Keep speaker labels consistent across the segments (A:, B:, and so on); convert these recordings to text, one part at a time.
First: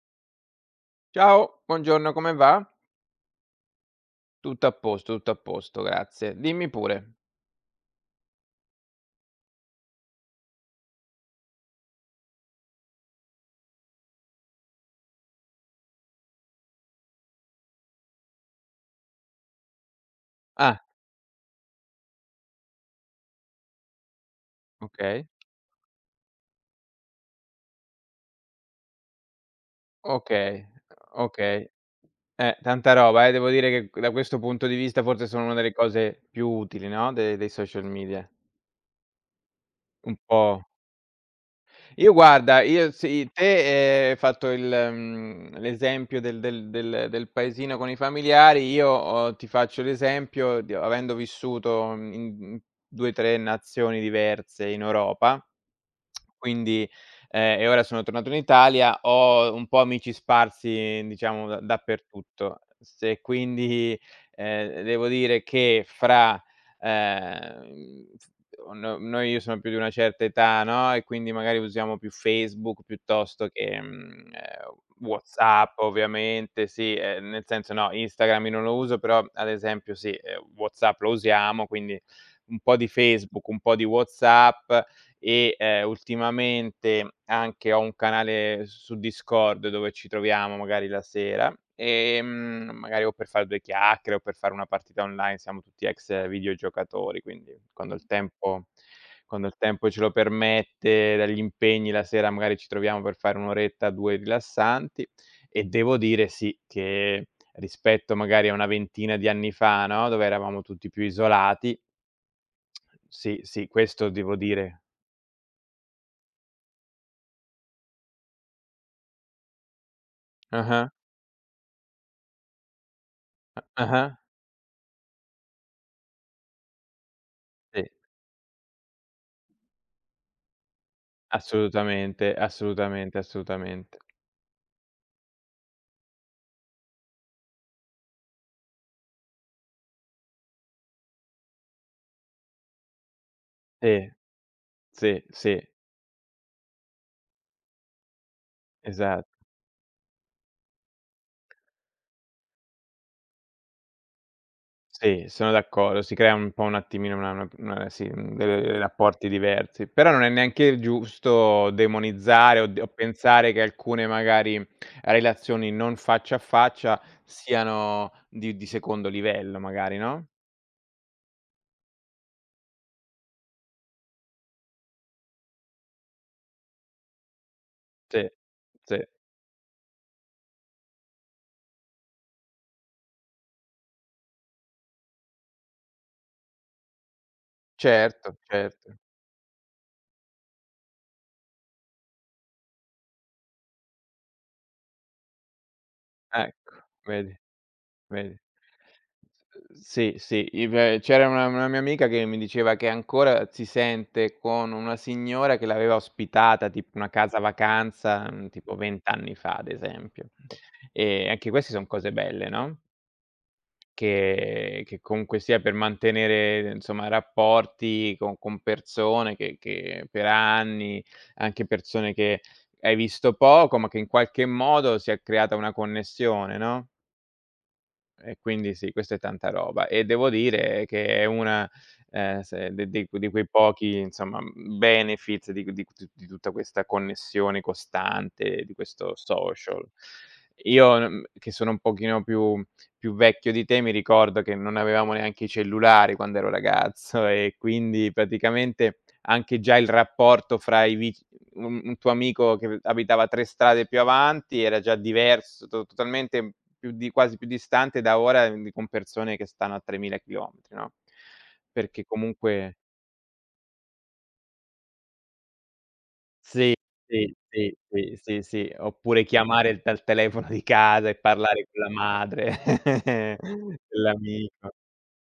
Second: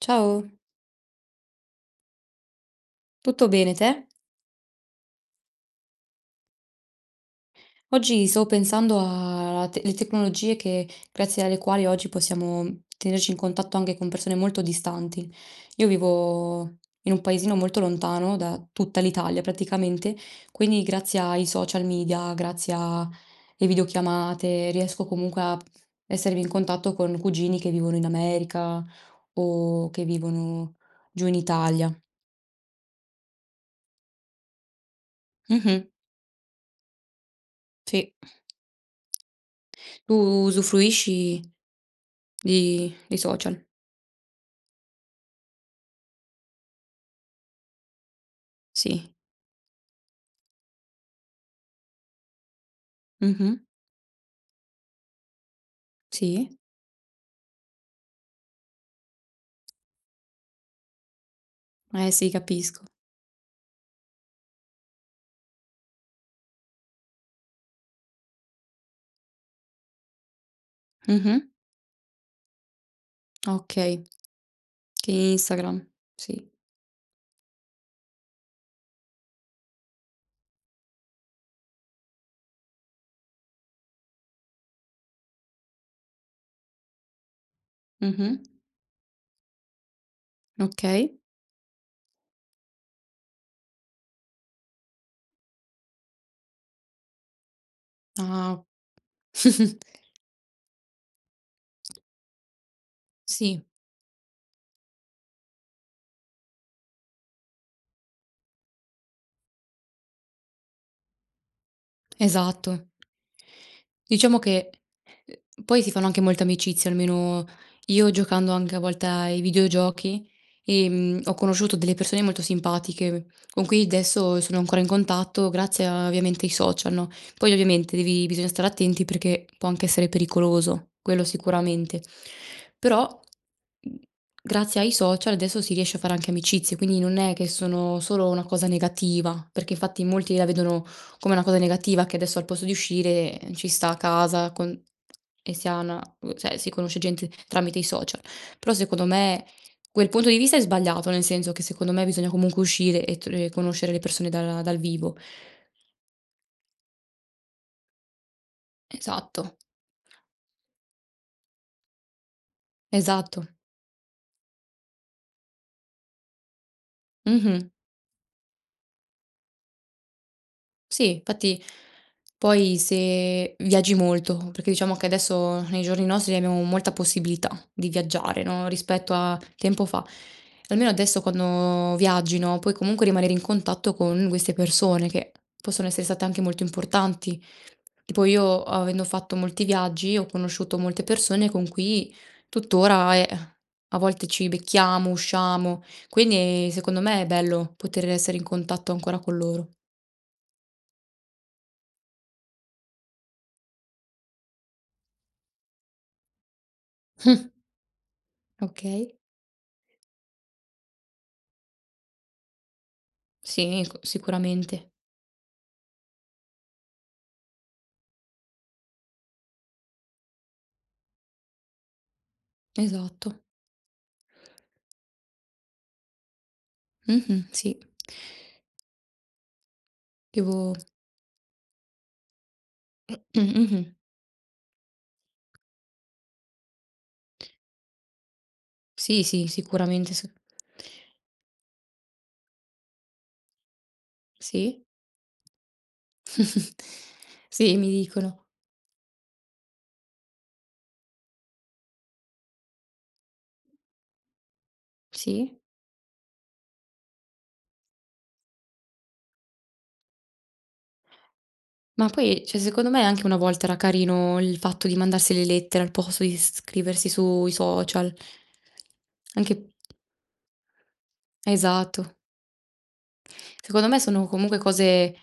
A: Ciao,
B: Ciao, buongiorno, come va?
A: tutto bene te?
B: Tutto a posto, grazie. Dimmi pure.
A: Oggi stavo pensando alle tecnologie grazie alle quali oggi possiamo tenerci in contatto anche con persone molto distanti. Io vivo in un paesino molto lontano da tutta l'Italia praticamente,
B: Ah,
A: quindi grazie ai social media, grazie alle videochiamate, riesco
B: okay,
A: comunque a essermi in contatto con cugini che vivono in America o che
B: okay,
A: vivono giù in
B: okay.
A: Italia.
B: Tanta roba, devo dire che da questo punto di vista forse sono una delle
A: Mhm,
B: cose più utili, no, de dei social
A: sì.
B: media.
A: Tu
B: Un po'.
A: usufruisci?
B: Io guarda, io
A: Di
B: sì,
A: social,
B: te, hai fatto il l'esempio del paesino con i familiari, io,
A: sì.
B: ti faccio l'esempio di avendo vissuto in in 2, 3
A: Mh-mh.
B: nazioni diverse in Europa,
A: Sì.
B: quindi e ora sono tornato in Italia, ho un po' amici sparsi, diciamo, da
A: Eh sì,
B: dappertutto.
A: capisco.
B: Se quindi, devo dire che fra Ehm, no noi io sono più di una certa età, no, e quindi
A: Mh-mh.
B: magari usiamo più Facebook piuttosto che,
A: Okay. Che
B: WhatsApp
A: Instagram, sì.
B: ovviamente, sì, nel senso no, Instagram io non lo uso, però ad esempio sì, WhatsApp lo usiamo, quindi un po' di Facebook, un po' di WhatsApp e, ultimamente anche ho un
A: Mh-mh.
B: canale su Discord dove ci troviamo magari la
A: Okay.
B: sera, magari o per fare 2 chiacchiere o per fare una partita online, siamo tutti ex videogiocatori, quindi quando il
A: Ah.
B: tempo quando il tempo ce lo permette, dagli impegni la sera magari ci troviamo per fare 1
A: Sì.
B: oretta, 2 rilassanti. E devo dire sì, che rispetto magari a una ventina di anni fa, no, dove eravamo tutti più isolati,
A: Esatto.
B: sì, sì, questo devo
A: Diciamo che,
B: dire.
A: poi si fanno anche molte amicizie, almeno io giocando anche a volte ai videogiochi,
B: Ah-ah.
A: ho conosciuto delle persone molto simpatiche con cui
B: Ah-ah,
A: adesso sono ancora in contatto grazie a ovviamente ai social, no, poi
B: sì,
A: ovviamente devi bisogna stare attenti perché può anche essere pericoloso, quello sicuramente.
B: assolutamente, assolutamente,
A: Però, mhmm,
B: assolutamente.
A: grazie ai social adesso si riesce a fare anche amicizie, quindi non è che sono solo una cosa negativa, perché infatti molti la vedono come una cosa negativa che adesso al posto di uscire ci sta a
B: Sì,
A: casa con
B: sì,
A: e
B: sì,
A: si ha una cioè si conosce gente tramite i social. Però secondo
B: esatto.
A: me quel punto di vista è sbagliato, nel senso che secondo me bisogna comunque uscire e tr e conoscere le persone da dal vivo.
B: Sì, sono d'accordo, si crea un po' un attimino una sì, dei rapporti
A: Esatto,
B: diversi. Però non è neanche giusto demonizzare o
A: esatto.
B: pensare che alcune magari relazioni non faccia a faccia
A: Mh-mh.
B: siano di secondo livello magari, no?
A: Sì, infatti poi se viaggi molto, perché diciamo che adesso nei giorni nostri abbiamo molta possibilità di
B: Sì,
A: viaggiare, no,
B: sì,
A: rispetto a tempo fa. Almeno adesso quando viaggi, no, puoi comunque rimanere in contatto con queste persone che possono essere state anche molto importanti. Tipo
B: certo,
A: io,
B: certo.
A: avendo fatto molti viaggi, ho conosciuto molte persone con cui tuttora, a volte ci becchiamo, usciamo, quindi
B: Ecco,
A: secondo me è
B: vedi.
A: bello poter essere
B: Vedi?
A: in contatto ancora con loro.
B: S sì, sì, i beh, c'era una mia amica che mi diceva che ancora si sente con una signora che l'aveva ospitata, tipo una casa vacanza, tipo 20
A: Okay.
B: anni fa, ad esempio. E anche queste son cose belle, no,
A: Sì, cu
B: che
A: sicuramente.
B: che comunque sia per mantenere, insomma, rapporti con persone che per anni, anche persone che hai visto
A: Esatto.
B: poco, ma che in qualche modo si è creata una connessione, no?
A: Mh-mh, sì.
B: E quindi sì, questa è tanta roba. E devo
A: Devo
B: dire che è una, se de de di quei
A: mh-mh.
B: pochi, insomma, benefit di tutta questa connessione costante, di questo
A: Sì, sì,
B: social.
A: sicuramente s
B: Io, che sono un pochino più vecchio di te, mi ricordo che non
A: sì.
B: avevamo neanche i cellulari quando ero ragazzo e
A: Sì, mi
B: quindi
A: dicono.
B: praticamente anche già il rapporto fra i vi un tuo amico che abitava 3 strade più avanti, era già
A: Sì.
B: diverso, to totalmente più di quasi più distante da ora, quindi con persone che stanno a 3.000 km, no, perché
A: Ma poi, cioè,
B: comunque
A: secondo me anche una volta era carino il fatto di mandarsi le lettere al posto di
B: sì,
A: scriversi
B: sì,
A: sui
B: sì,
A: social.
B: sì, sì, sì, oppure
A: Anche
B: chiamare dal telefono di casa e parlare con la
A: esatto.
B: madre
A: Secondo me sono comunque
B: dell'amico.
A: cose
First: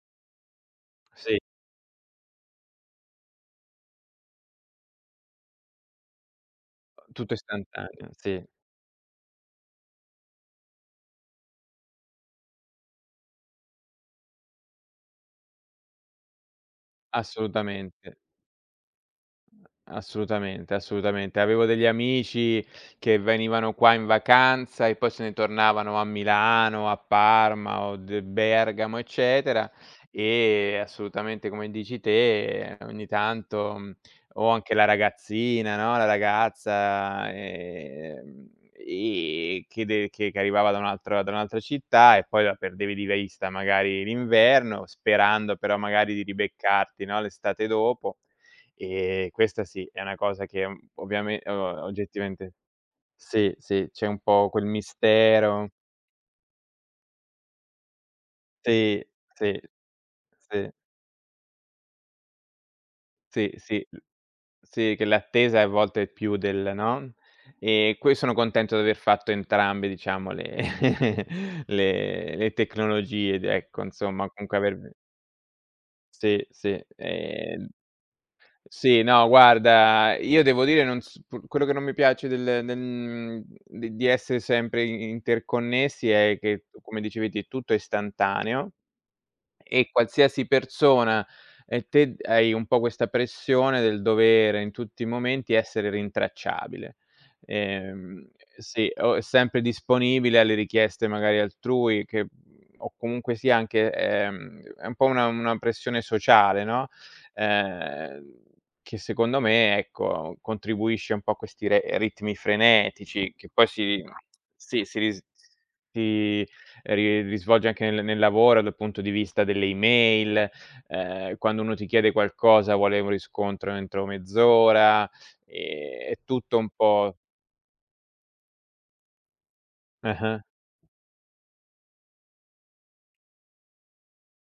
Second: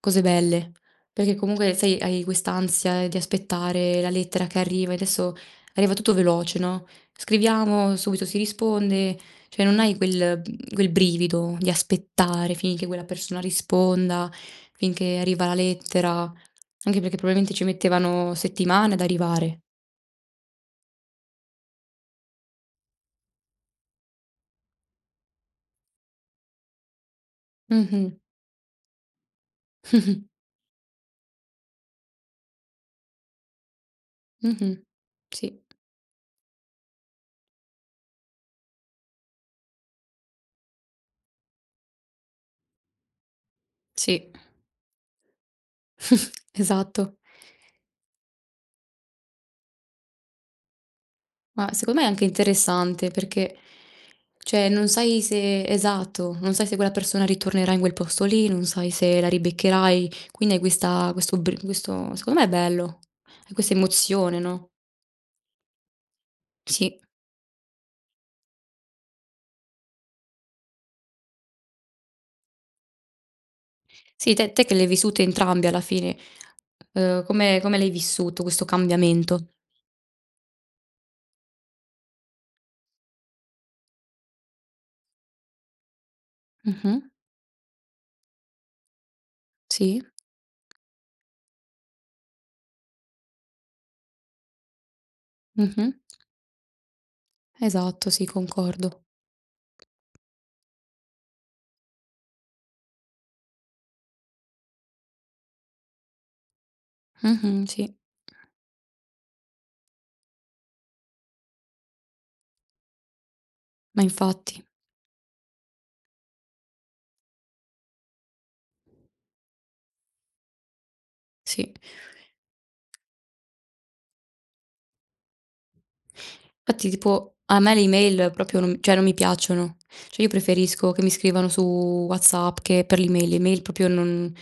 A: cose belle, perché
B: Sì,
A: comunque sai hai quest'ansia di aspettare la lettera che arriva e adesso arriva tutto veloce, no,
B: tutto
A: scriviamo,
B: istantaneo,
A: subito si
B: sì,
A: risponde, cioè non hai quel brivido di aspettare finché quella persona risponda, finché arriva la lettera, anche perché probabilmente ci
B: assolutamente.
A: mettevano settimane ad arrivare.
B: Assolutamente, assolutamente. Avevo degli amici che venivano qua in vacanza e poi se ne tornavano a Milano, a Parma o
A: Mh-mh.
B: de Bergamo, eccetera,
A: Mh-mh.
B: e assolutamente come dici te, ogni tanto, o anche
A: Mh-mh.
B: la
A: Sì,
B: ragazzina, no, la ragazza, e che de che arrivava da un'altra città e poi la perdevi di vista magari
A: sì,
B: l'inverno, sperando però magari di ribeccarti,
A: esatto.
B: no, l'estate dopo. Questa sì, è una cosa che, ovviamen
A: Ma
B: o
A: secondo me è anche
B: oggettivamente
A: interessante
B: sì,
A: perché,
B: sì, c'è un po' quel
A: cioè, non sai se
B: mistero.
A: esatto, non sai se quella persona ritornerà in quel posto lì, non sai
B: Sì,
A: se la
B: sì,
A: ribeccherai, quindi hai
B: sì,
A: questo, secondo me è bello, hai
B: sì,
A: questa
B: sì, l
A: emozione, no?
B: sì, che l'attesa è a volte è più del
A: Sì,
B: no, e qui sono contento di aver fatto entrambe, diciamo, le le tecnologie ed ecco, insomma,
A: sì, te,
B: comunque
A: te che le hai
B: aver.
A: vissute entrambe alla fine,
B: Sì, sì,
A: come,
B: ehm
A: come l'hai vissuto questo
B: Sì, no
A: cambiamento?
B: guarda, io devo dire non s p quello che non mi piace del di essere sempre i interconnessi è che, come
A: Mhm,
B: dicevi te, tutto è istantaneo e
A: sì,
B: qualsiasi persona e te hai un po' questa pressione del dovere in tutti i momenti essere
A: mhm,
B: rintracciabile.
A: esatto, sì,
B: Ehm, sì,
A: concordo.
B: o sempre disponibile alle richieste magari altrui che o comunque sia anche, è un po' una pressione sociale, no,
A: Mhm, sì,
B: ehm, che secondo me, ecco, contribuisce un po' a questi re ritmi frenetici che poi
A: ma
B: si
A: infatti,
B: sì, si ris si ri risvolge anche nel lavoro, dal punto di vista delle email, quando
A: sì.
B: uno ti chiede qualcosa vuole un riscontro entro mezz'ora, è tutto un
A: Infatti
B: po'
A: tipo a me le email proprio non cioè non mi piacciono. Cioè io
B: ah-ah,
A: preferisco che mi scrivano su WhatsApp che per l'email. L'email proprio non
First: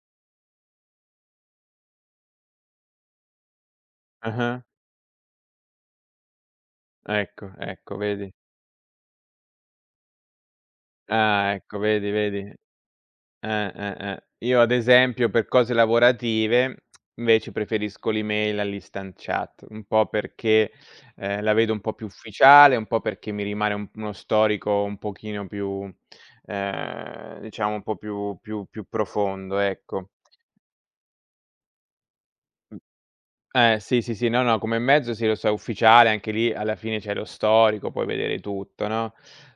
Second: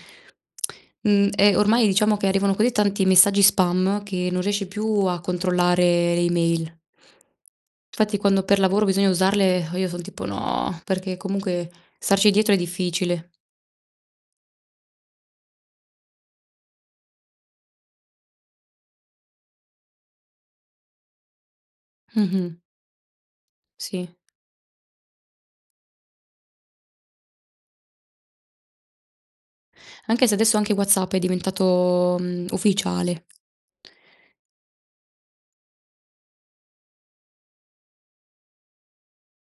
A: mhmm, e ormai diciamo che arrivano così tanti messaggi spam che non
B: ah-ah,
A: riesci più a controllare le email.
B: ecco, ecco,
A: Infatti
B: vedi.
A: quando per lavoro bisogna usarle, io son tipo: "No", perché
B: Ah,
A: comunque
B: ecco, vedi,
A: starci
B: vedi.
A: dietro è difficile.
B: Eh. Io ad esempio per cose lavorative invece preferisco l'email all'instant chat, un po' perché, la vedo un po' più
A: Mh-mh.
B: ufficiale, un po' perché mi rimane un
A: Sì.
B: uno storico un pochino più, diciamo un po' più profondo, ecco.
A: Anche se adesso anche WhatsApp è diventato, ufficiale.
B: Sì, sì, sì, no, no, come mezzo sì, lo so, è ufficiale, anche lì alla fine c'è lo storico, puoi vedere tutto, no,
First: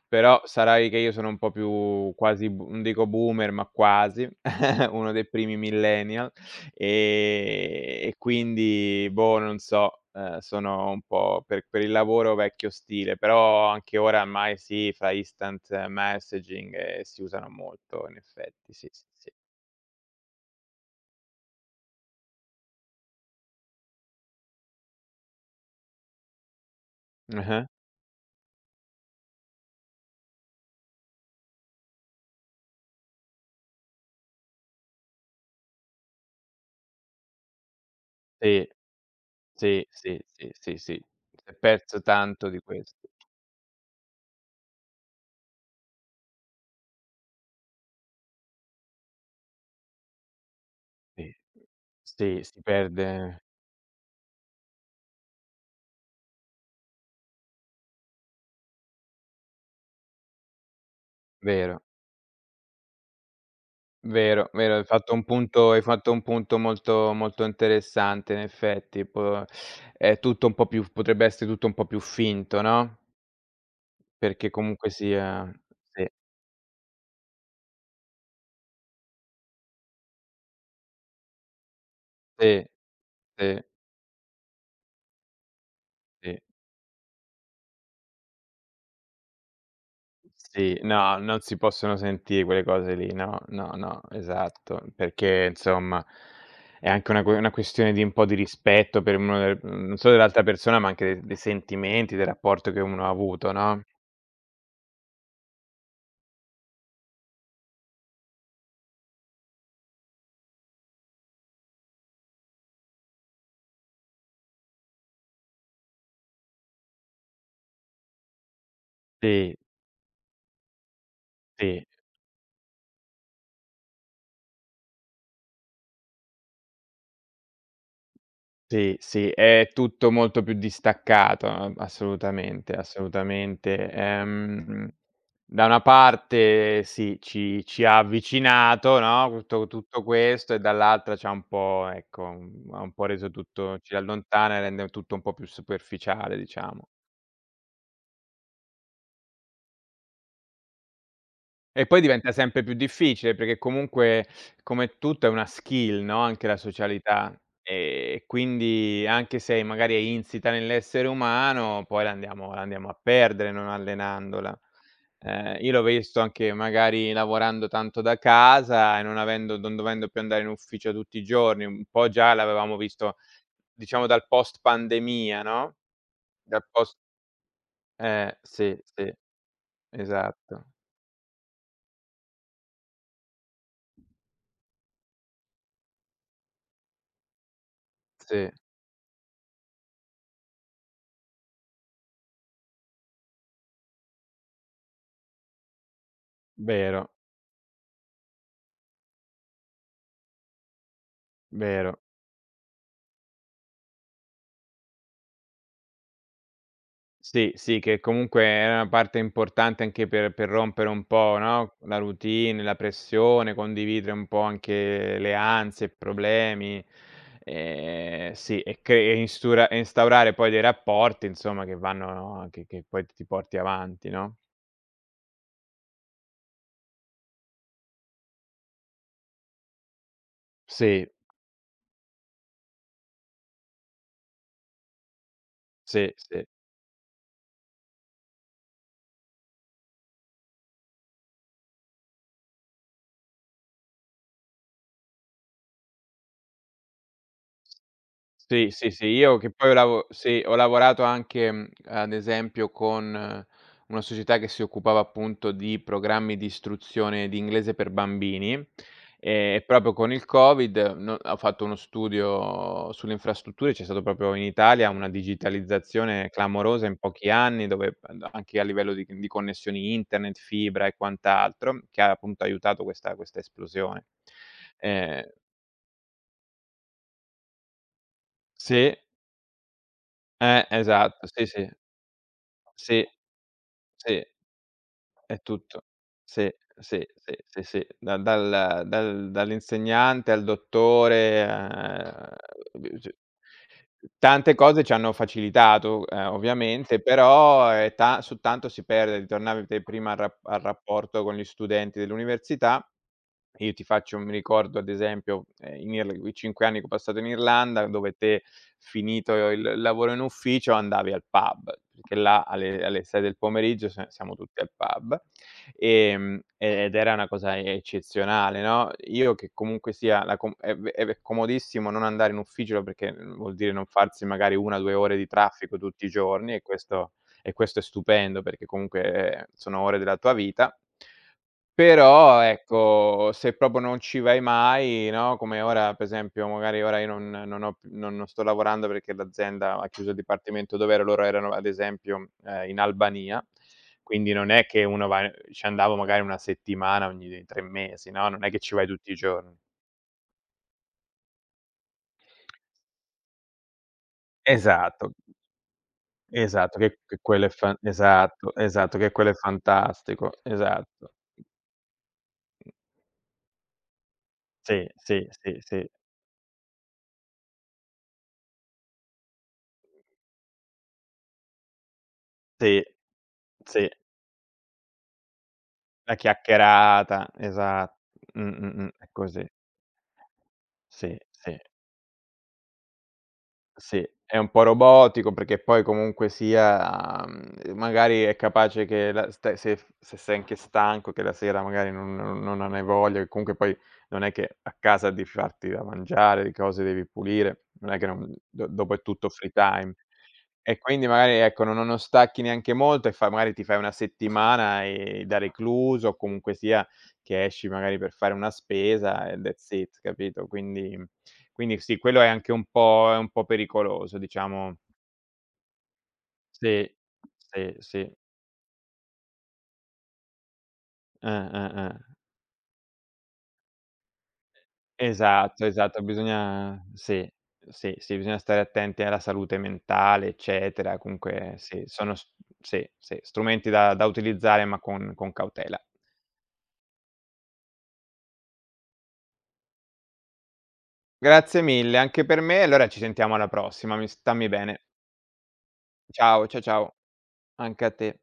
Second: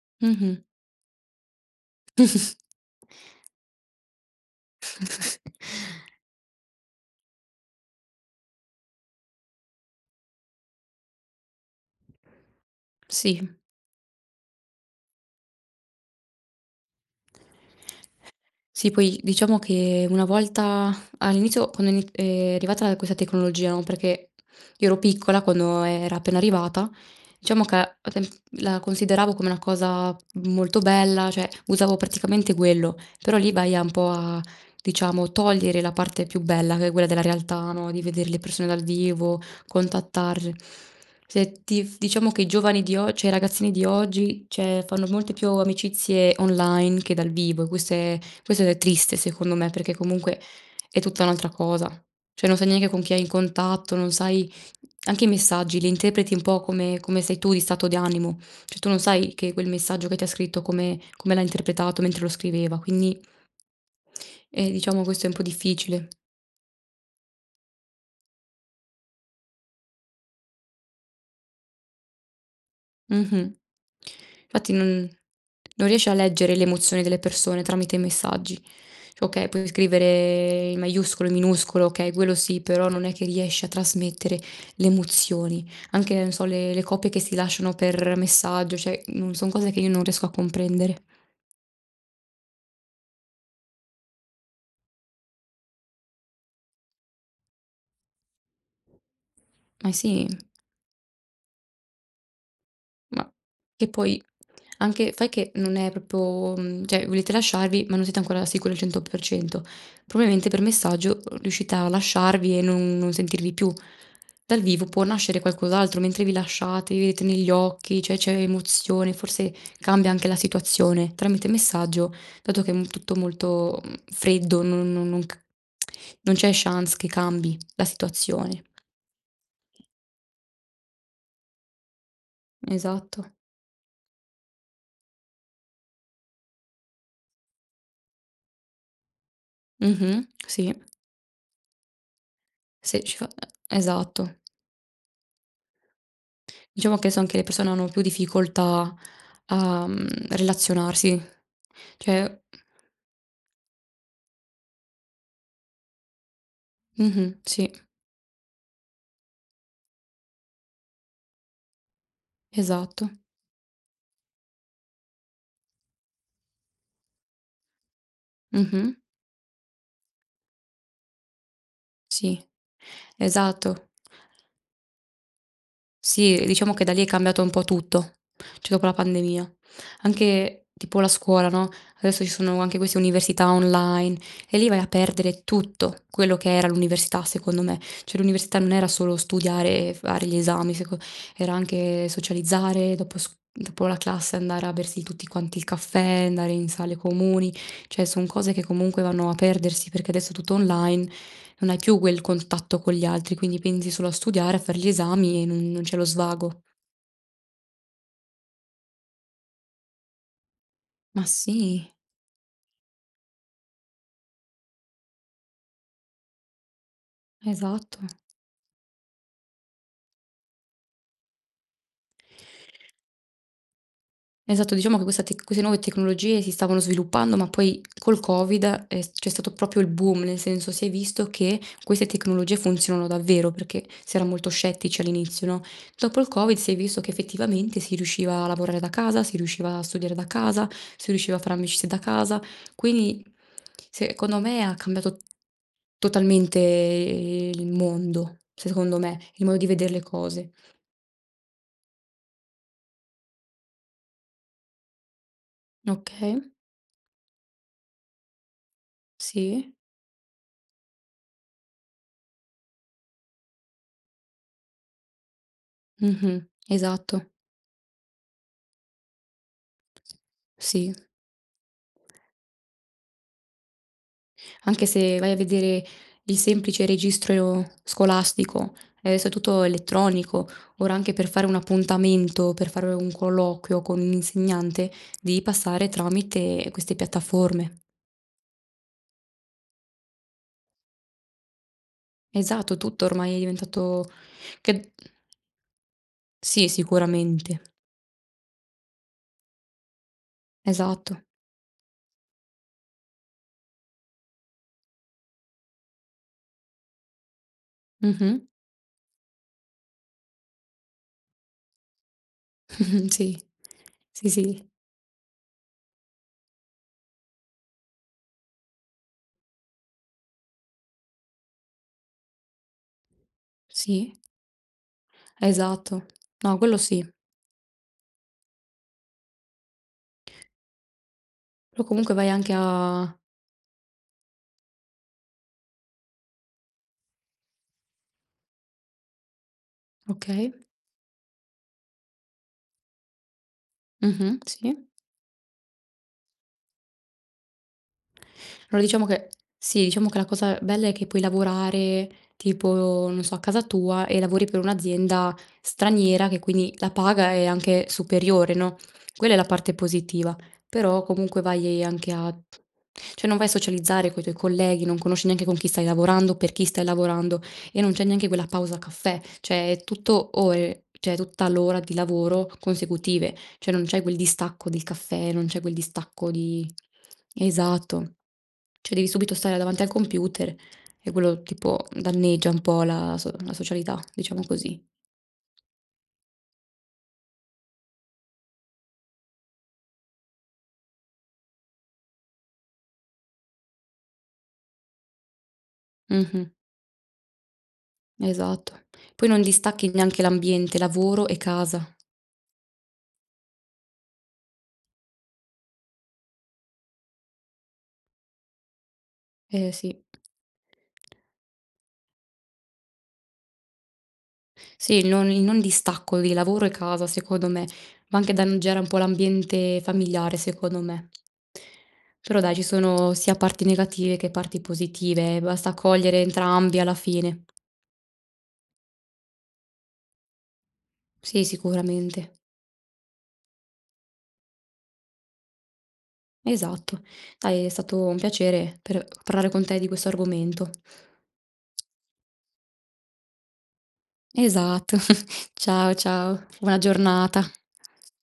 B: però
A: Mh-mh.
B: sarai che io sono un po' più quasi b non dico boomer, ma quasi, uno dei primi millennial, e quindi boh, non so, sono un po' per il lavoro vecchio stile,
A: Sì.
B: però anche ora ormai sì, fra instant messaging, si usano molto in effetti, sì,
A: Sì,
B: sì,
A: poi
B: sì.
A: diciamo che una volta all'inizio quando è arrivata questa tecnologia, no, perché io ero piccola quando era appena arrivata, diciamo
B: Mh-mh,
A: che a tem la consideravo come una cosa molto bella, cioè usavo praticamente quello, però lì vai a un po' a, diciamo, togliere la parte più bella, che è quella della realtà, no, di vedere le
B: sì.
A: persone dal vivo,
B: Sì, sì, sì,
A: contattarle.
B: sì, sì.
A: Se
B: S'è
A: ti f
B: perso
A: diciamo che i
B: tanto di
A: giovani di
B: questo.
A: o cioè i ragazzini di oggi, cioè fanno molte più amicizie online che dal vivo e questo è triste secondo me, perché comunque è tutta
B: Sì.
A: un'altra cosa.
B: Sì,
A: Cioè non
B: si
A: sai neanche con chi hai in
B: perde
A: contatto, non sai anche i messaggi li interpreti un po' come sei tu di stato di animo. Cioè tu non sai che quel messaggio che ti ha scritto come l'ha
B: vero,
A: interpretato mentre lo scriveva, quindi,
B: vero, vero, hai
A: diciamo
B: fatto
A: questo
B: un
A: è un po'
B: punto hai
A: difficile.
B: fatto un punto molto molto interessante in effetti. Po è tutto un po' più potrebbe essere tutto un po' più finto, no,
A: Mh-mh.
B: perché
A: Infatti
B: comunque
A: non
B: sia
A: non
B: sì,
A: riesci a leggere l'emozione delle persone tramite i messaggi. Cioè okay, puoi scrivere in maiuscolo, in minuscolo, okay, quello sì,
B: sì,
A: però non è che
B: sì,
A: riesci a trasmettere le emozioni. Anche, non
B: sì.
A: so, le copie che si lasciano per messaggio, cioè, non son cose che io non riesco a
B: Sì,
A: comprendere.
B: no, non si possono sentire quelle cose lì, no, no, no, esatto, perché insomma è anche una questione di un po' di rispetto per uno
A: Ma
B: non solo
A: sì.
B: dell'altra persona, ma anche de dei sentimenti, del rapporto che uno ha
A: Ma
B: avuto, no?
A: che poi anche fai che non è proprio cioè volete lasciarvi, ma non siete ancora sicuri al 100%. Probabilmente per messaggio riuscite a lasciarvi e non sentirvi più. Dal vivo può nascere qualcos'altro, mentre vi lasciate, vi vedete negli occhi, cioè c'è emozione, forse
B: Sì,
A: cambia anche la situazione. Tramite
B: sì.
A: messaggio, dato che è m tutto molto, freddo, non c'è chance che cambi la situazione.
B: Sì, sì, è tutto molto più distaccato, a assolutamente,
A: Esatto.
B: assolutamente. Da una parte sì, ci ha avvicinato, no, tutto
A: Mh-mh,
B: questo e
A: sì,
B: dall'altra c'ha un po' ecco, ha un
A: se
B: po'
A: ci fa
B: reso tutto ci
A: esatto.
B: allontana e rende tutto un po' più superficiale, diciamo.
A: Diciamo che so anche le persone hanno più difficoltà a, relazionarsi.
B: E poi diventa
A: Cioè
B: sempre più difficile, perché comunque come tutto è una skill, no, anche la socialità.
A: mh-mh, sì,
B: E quindi anche se magari è insita nell'essere umano, poi la andiamo a
A: esatto.
B: perdere non allenandola. Io l'ho visto anche magari lavorando tanto da
A: Mh-mh,
B: casa e non avendo non dovendo più andare in ufficio tutti i giorni, un po' già
A: sì,
B: l'avevamo visto,
A: esatto.
B: diciamo dal post pandemia, no,
A: Sì,
B: dal
A: diciamo che da
B: post
A: lì è cambiato un po' tutto, cioè
B: sì,
A: dopo la
B: sì,
A: pandemia. Anche
B: esatto.
A: tipo la scuola, no, adesso ci sono anche queste università online e lì vai a perdere tutto quello che era l'università, secondo me. Cioè
B: Sì,
A: l'università non era solo studiare e fare gli esami, seco era anche socializzare, dopo la classe andare a bersi tutti quanti il caffè, andare in sale
B: vero,
A: comuni, cioè son cose che comunque vanno a perdersi perché adesso è tutto online. Non hai
B: vero.
A: più quel contatto con gli altri, quindi pensi solo a studiare, a fare gli esami e non c'è lo svago.
B: Sì, sì, che comunque era una parte importante anche per rompere un
A: Ma
B: po', no,
A: sì,
B: la routine, la pressione, condividere un po' anche le ansie, i problemi,
A: esatto.
B: sì, e cre e instura e instaurare poi dei rapporti, insomma, che vanno no? Che poi ti porti avanti, no?
A: Esatto, diciamo che questa tec queste nuove tecnologie si stavano sviluppando, ma poi col Covid è s c'è stato proprio il boom, nel senso si è
B: Sì,
A: visto che queste tecnologie funzionano davvero, perché si era molto scettici all'inizio, no,
B: sì,
A: dopo il
B: sì.
A: Covid si è visto che effettivamente si riusciva a lavorare da casa, si riusciva a studiare da casa, si riusciva a fare amicizie da casa, quindi secondo me ha cambiato totalmente il mondo,
B: Sì, sì,
A: secondo
B: sì,
A: me,
B: io
A: il
B: che
A: modo di
B: poi ho
A: veder le
B: lavo sì,
A: cose.
B: ho lavorato anche, ad esempio con una società che si occupava appunto di programmi
A: Okay,
B: di istruzione di inglese per bambini, e
A: sì,
B: proprio con il Covid no ho fatto uno studio sulle infrastrutture, c'è stato proprio in Italia una digitalizzazione
A: mh-mh,
B: clamorosa in
A: esatto.
B: pochi anni, dove ad anche a livello di connessioni internet, fibra
A: Sì,
B: e quant'altro, che ha appunto aiutato questa esplosione.
A: anche se
B: Ehm
A: vai a vedere il semplice registro scolastico,
B: sì,
A: adesso è tutto elettronico, ora anche
B: esatto,
A: per fare
B: sì,
A: un
B: sì.
A: appuntamento, per fare
B: Sì,
A: un colloquio con un
B: sì,
A: insegnante, devi
B: è tutto.
A: passare
B: Sì,
A: tramite queste
B: sì, sì, sì,
A: piattaforme.
B: sì, da dal dal dall'insegnante al dottore, a
A: Esatto, tutto ormai è diventato
B: tante cose
A: che
B: ci hanno facilitato,
A: sì,
B: ovviamente,
A: sicuramente.
B: però è ta su tanto si perde. Ritornavi te prima al rap al
A: Esatto.
B: rapporto con gli studenti dell'università. Io ti faccio un ricordo, ad esempio, in Irla i 5 anni che ho passato in Irlanda, dove
A: Mh-mh.
B: te finito il lavoro in ufficio andavi al pub, perché là alle 6 del
A: Sì.
B: pomeriggio se
A: Sì,
B: siamo tutti
A: sì.
B: al pub. Ed era una cosa eccezionale, no, io che comunque sia la com è v è comodissimo non andare in ufficio perché vuol dire non
A: Sì,
B: farsi magari 1, 2 ore di traffico
A: esatto.
B: tutti i giorni
A: No,
B: e
A: quello sì.
B: questo e questo è stupendo perché comunque, sono ore della tua vita.
A: Però comunque vai
B: Però
A: anche a
B: ecco, se proprio non ci vai mai, no, come ora per esempio magari ora io non non ho più non sto lavorando perché l'azienda ha chiuso il
A: okay.
B: dipartimento dov'ero, loro erano ad esempio, in Albania, quindi
A: Mh-mh,
B: non è
A: sì.
B: che uno va ci andavo magari 1 settimana ogni 3 mesi, no, non è che ci
A: Allora
B: vai
A: diciamo
B: tutti i
A: che
B: giorni.
A: sì, diciamo che la cosa bella è che puoi lavorare tipo, non so, a casa tua e lavori per
B: Esatto,
A: un'azienda straniera che quindi
B: esatto,
A: la
B: che
A: paga è
B: quello è fan
A: anche superiore,
B: esatto,
A: no,
B: esatto, che quello
A: quella
B: è
A: è la parte positiva.
B: fantastico,
A: Però
B: esatto.
A: comunque vai anche a cioè non vai a socializzare coi tuoi colleghi,
B: Sì,
A: non conosci
B: sì,
A: neanche con
B: sì,
A: chi stai
B: sì,
A: lavorando, per chi stai lavorando e non c'è neanche quella pausa caffè, cioè è tutto ore cioè è tutta l'ora di lavoro
B: sì,
A: consecutive. Cioè non
B: sì.
A: c'è quel distacco del caffè, non c'è quel
B: La
A: distacco di
B: chiacchierata. esat
A: esatto.
B: mh, mh, mh,
A: Cioè devi
B: è
A: subito
B: così.
A: stare davanti al computer e
B: Sì,
A: quello
B: sì.
A: tipo danneggia un po' la socialità,
B: Sì, è
A: diciamo
B: un po'
A: così.
B: robotico perché poi comunque sia, magari è capace che la st se f se sei anche stanco, che la sera magari non hai voglia, che comunque poi non è che a casa devi farti da mangiare,
A: Mh-mh,
B: le cose devi pulire, non è che non do
A: esatto.
B: dopo è
A: Poi
B: tutto
A: non
B: free
A: distacchi
B: time.
A: neanche l'ambiente
B: E quindi
A: lavoro
B: magari
A: e
B: ecco, no
A: casa.
B: non stacchi neanche molto e fa magari ti fai una settimana, da recluso o comunque sia che esci magari per fare una spesa e that's
A: Eh
B: it,
A: sì.
B: capito? Quindi sì, quello è anche un po' pericoloso, diciamo.
A: Sì, il non distacco di lavoro e
B: Sì,
A: casa secondo me,
B: sì, sì.
A: ma anche danneggiare un po' l'ambiente familiare secondo me.
B: Eh.
A: Però dai, ci sono sia parti negative che parti positive,
B: Esatto,
A: basta
B: esatto,
A: cogliere entrambi
B: bisogna
A: alla
B: sì,
A: fine.
B: sì, sì, bisogna stare attenti alla salute mentale, eccetera.
A: Sì,
B: Comunque sì, sono s
A: sicuramente.
B: sì, sì, strumenti da utilizzare, ma con cautela.
A: Esatto. Dai, è stato un piacere per parlare con te di questo argomento.
B: Grazie mille anche per me, allora ci sentiamo alla prossima, mi stammi bene.
A: Esatto. Ciao, ciao.
B: Ciao, cia
A: Buona
B: ciao,
A: giornata.
B: anche a te.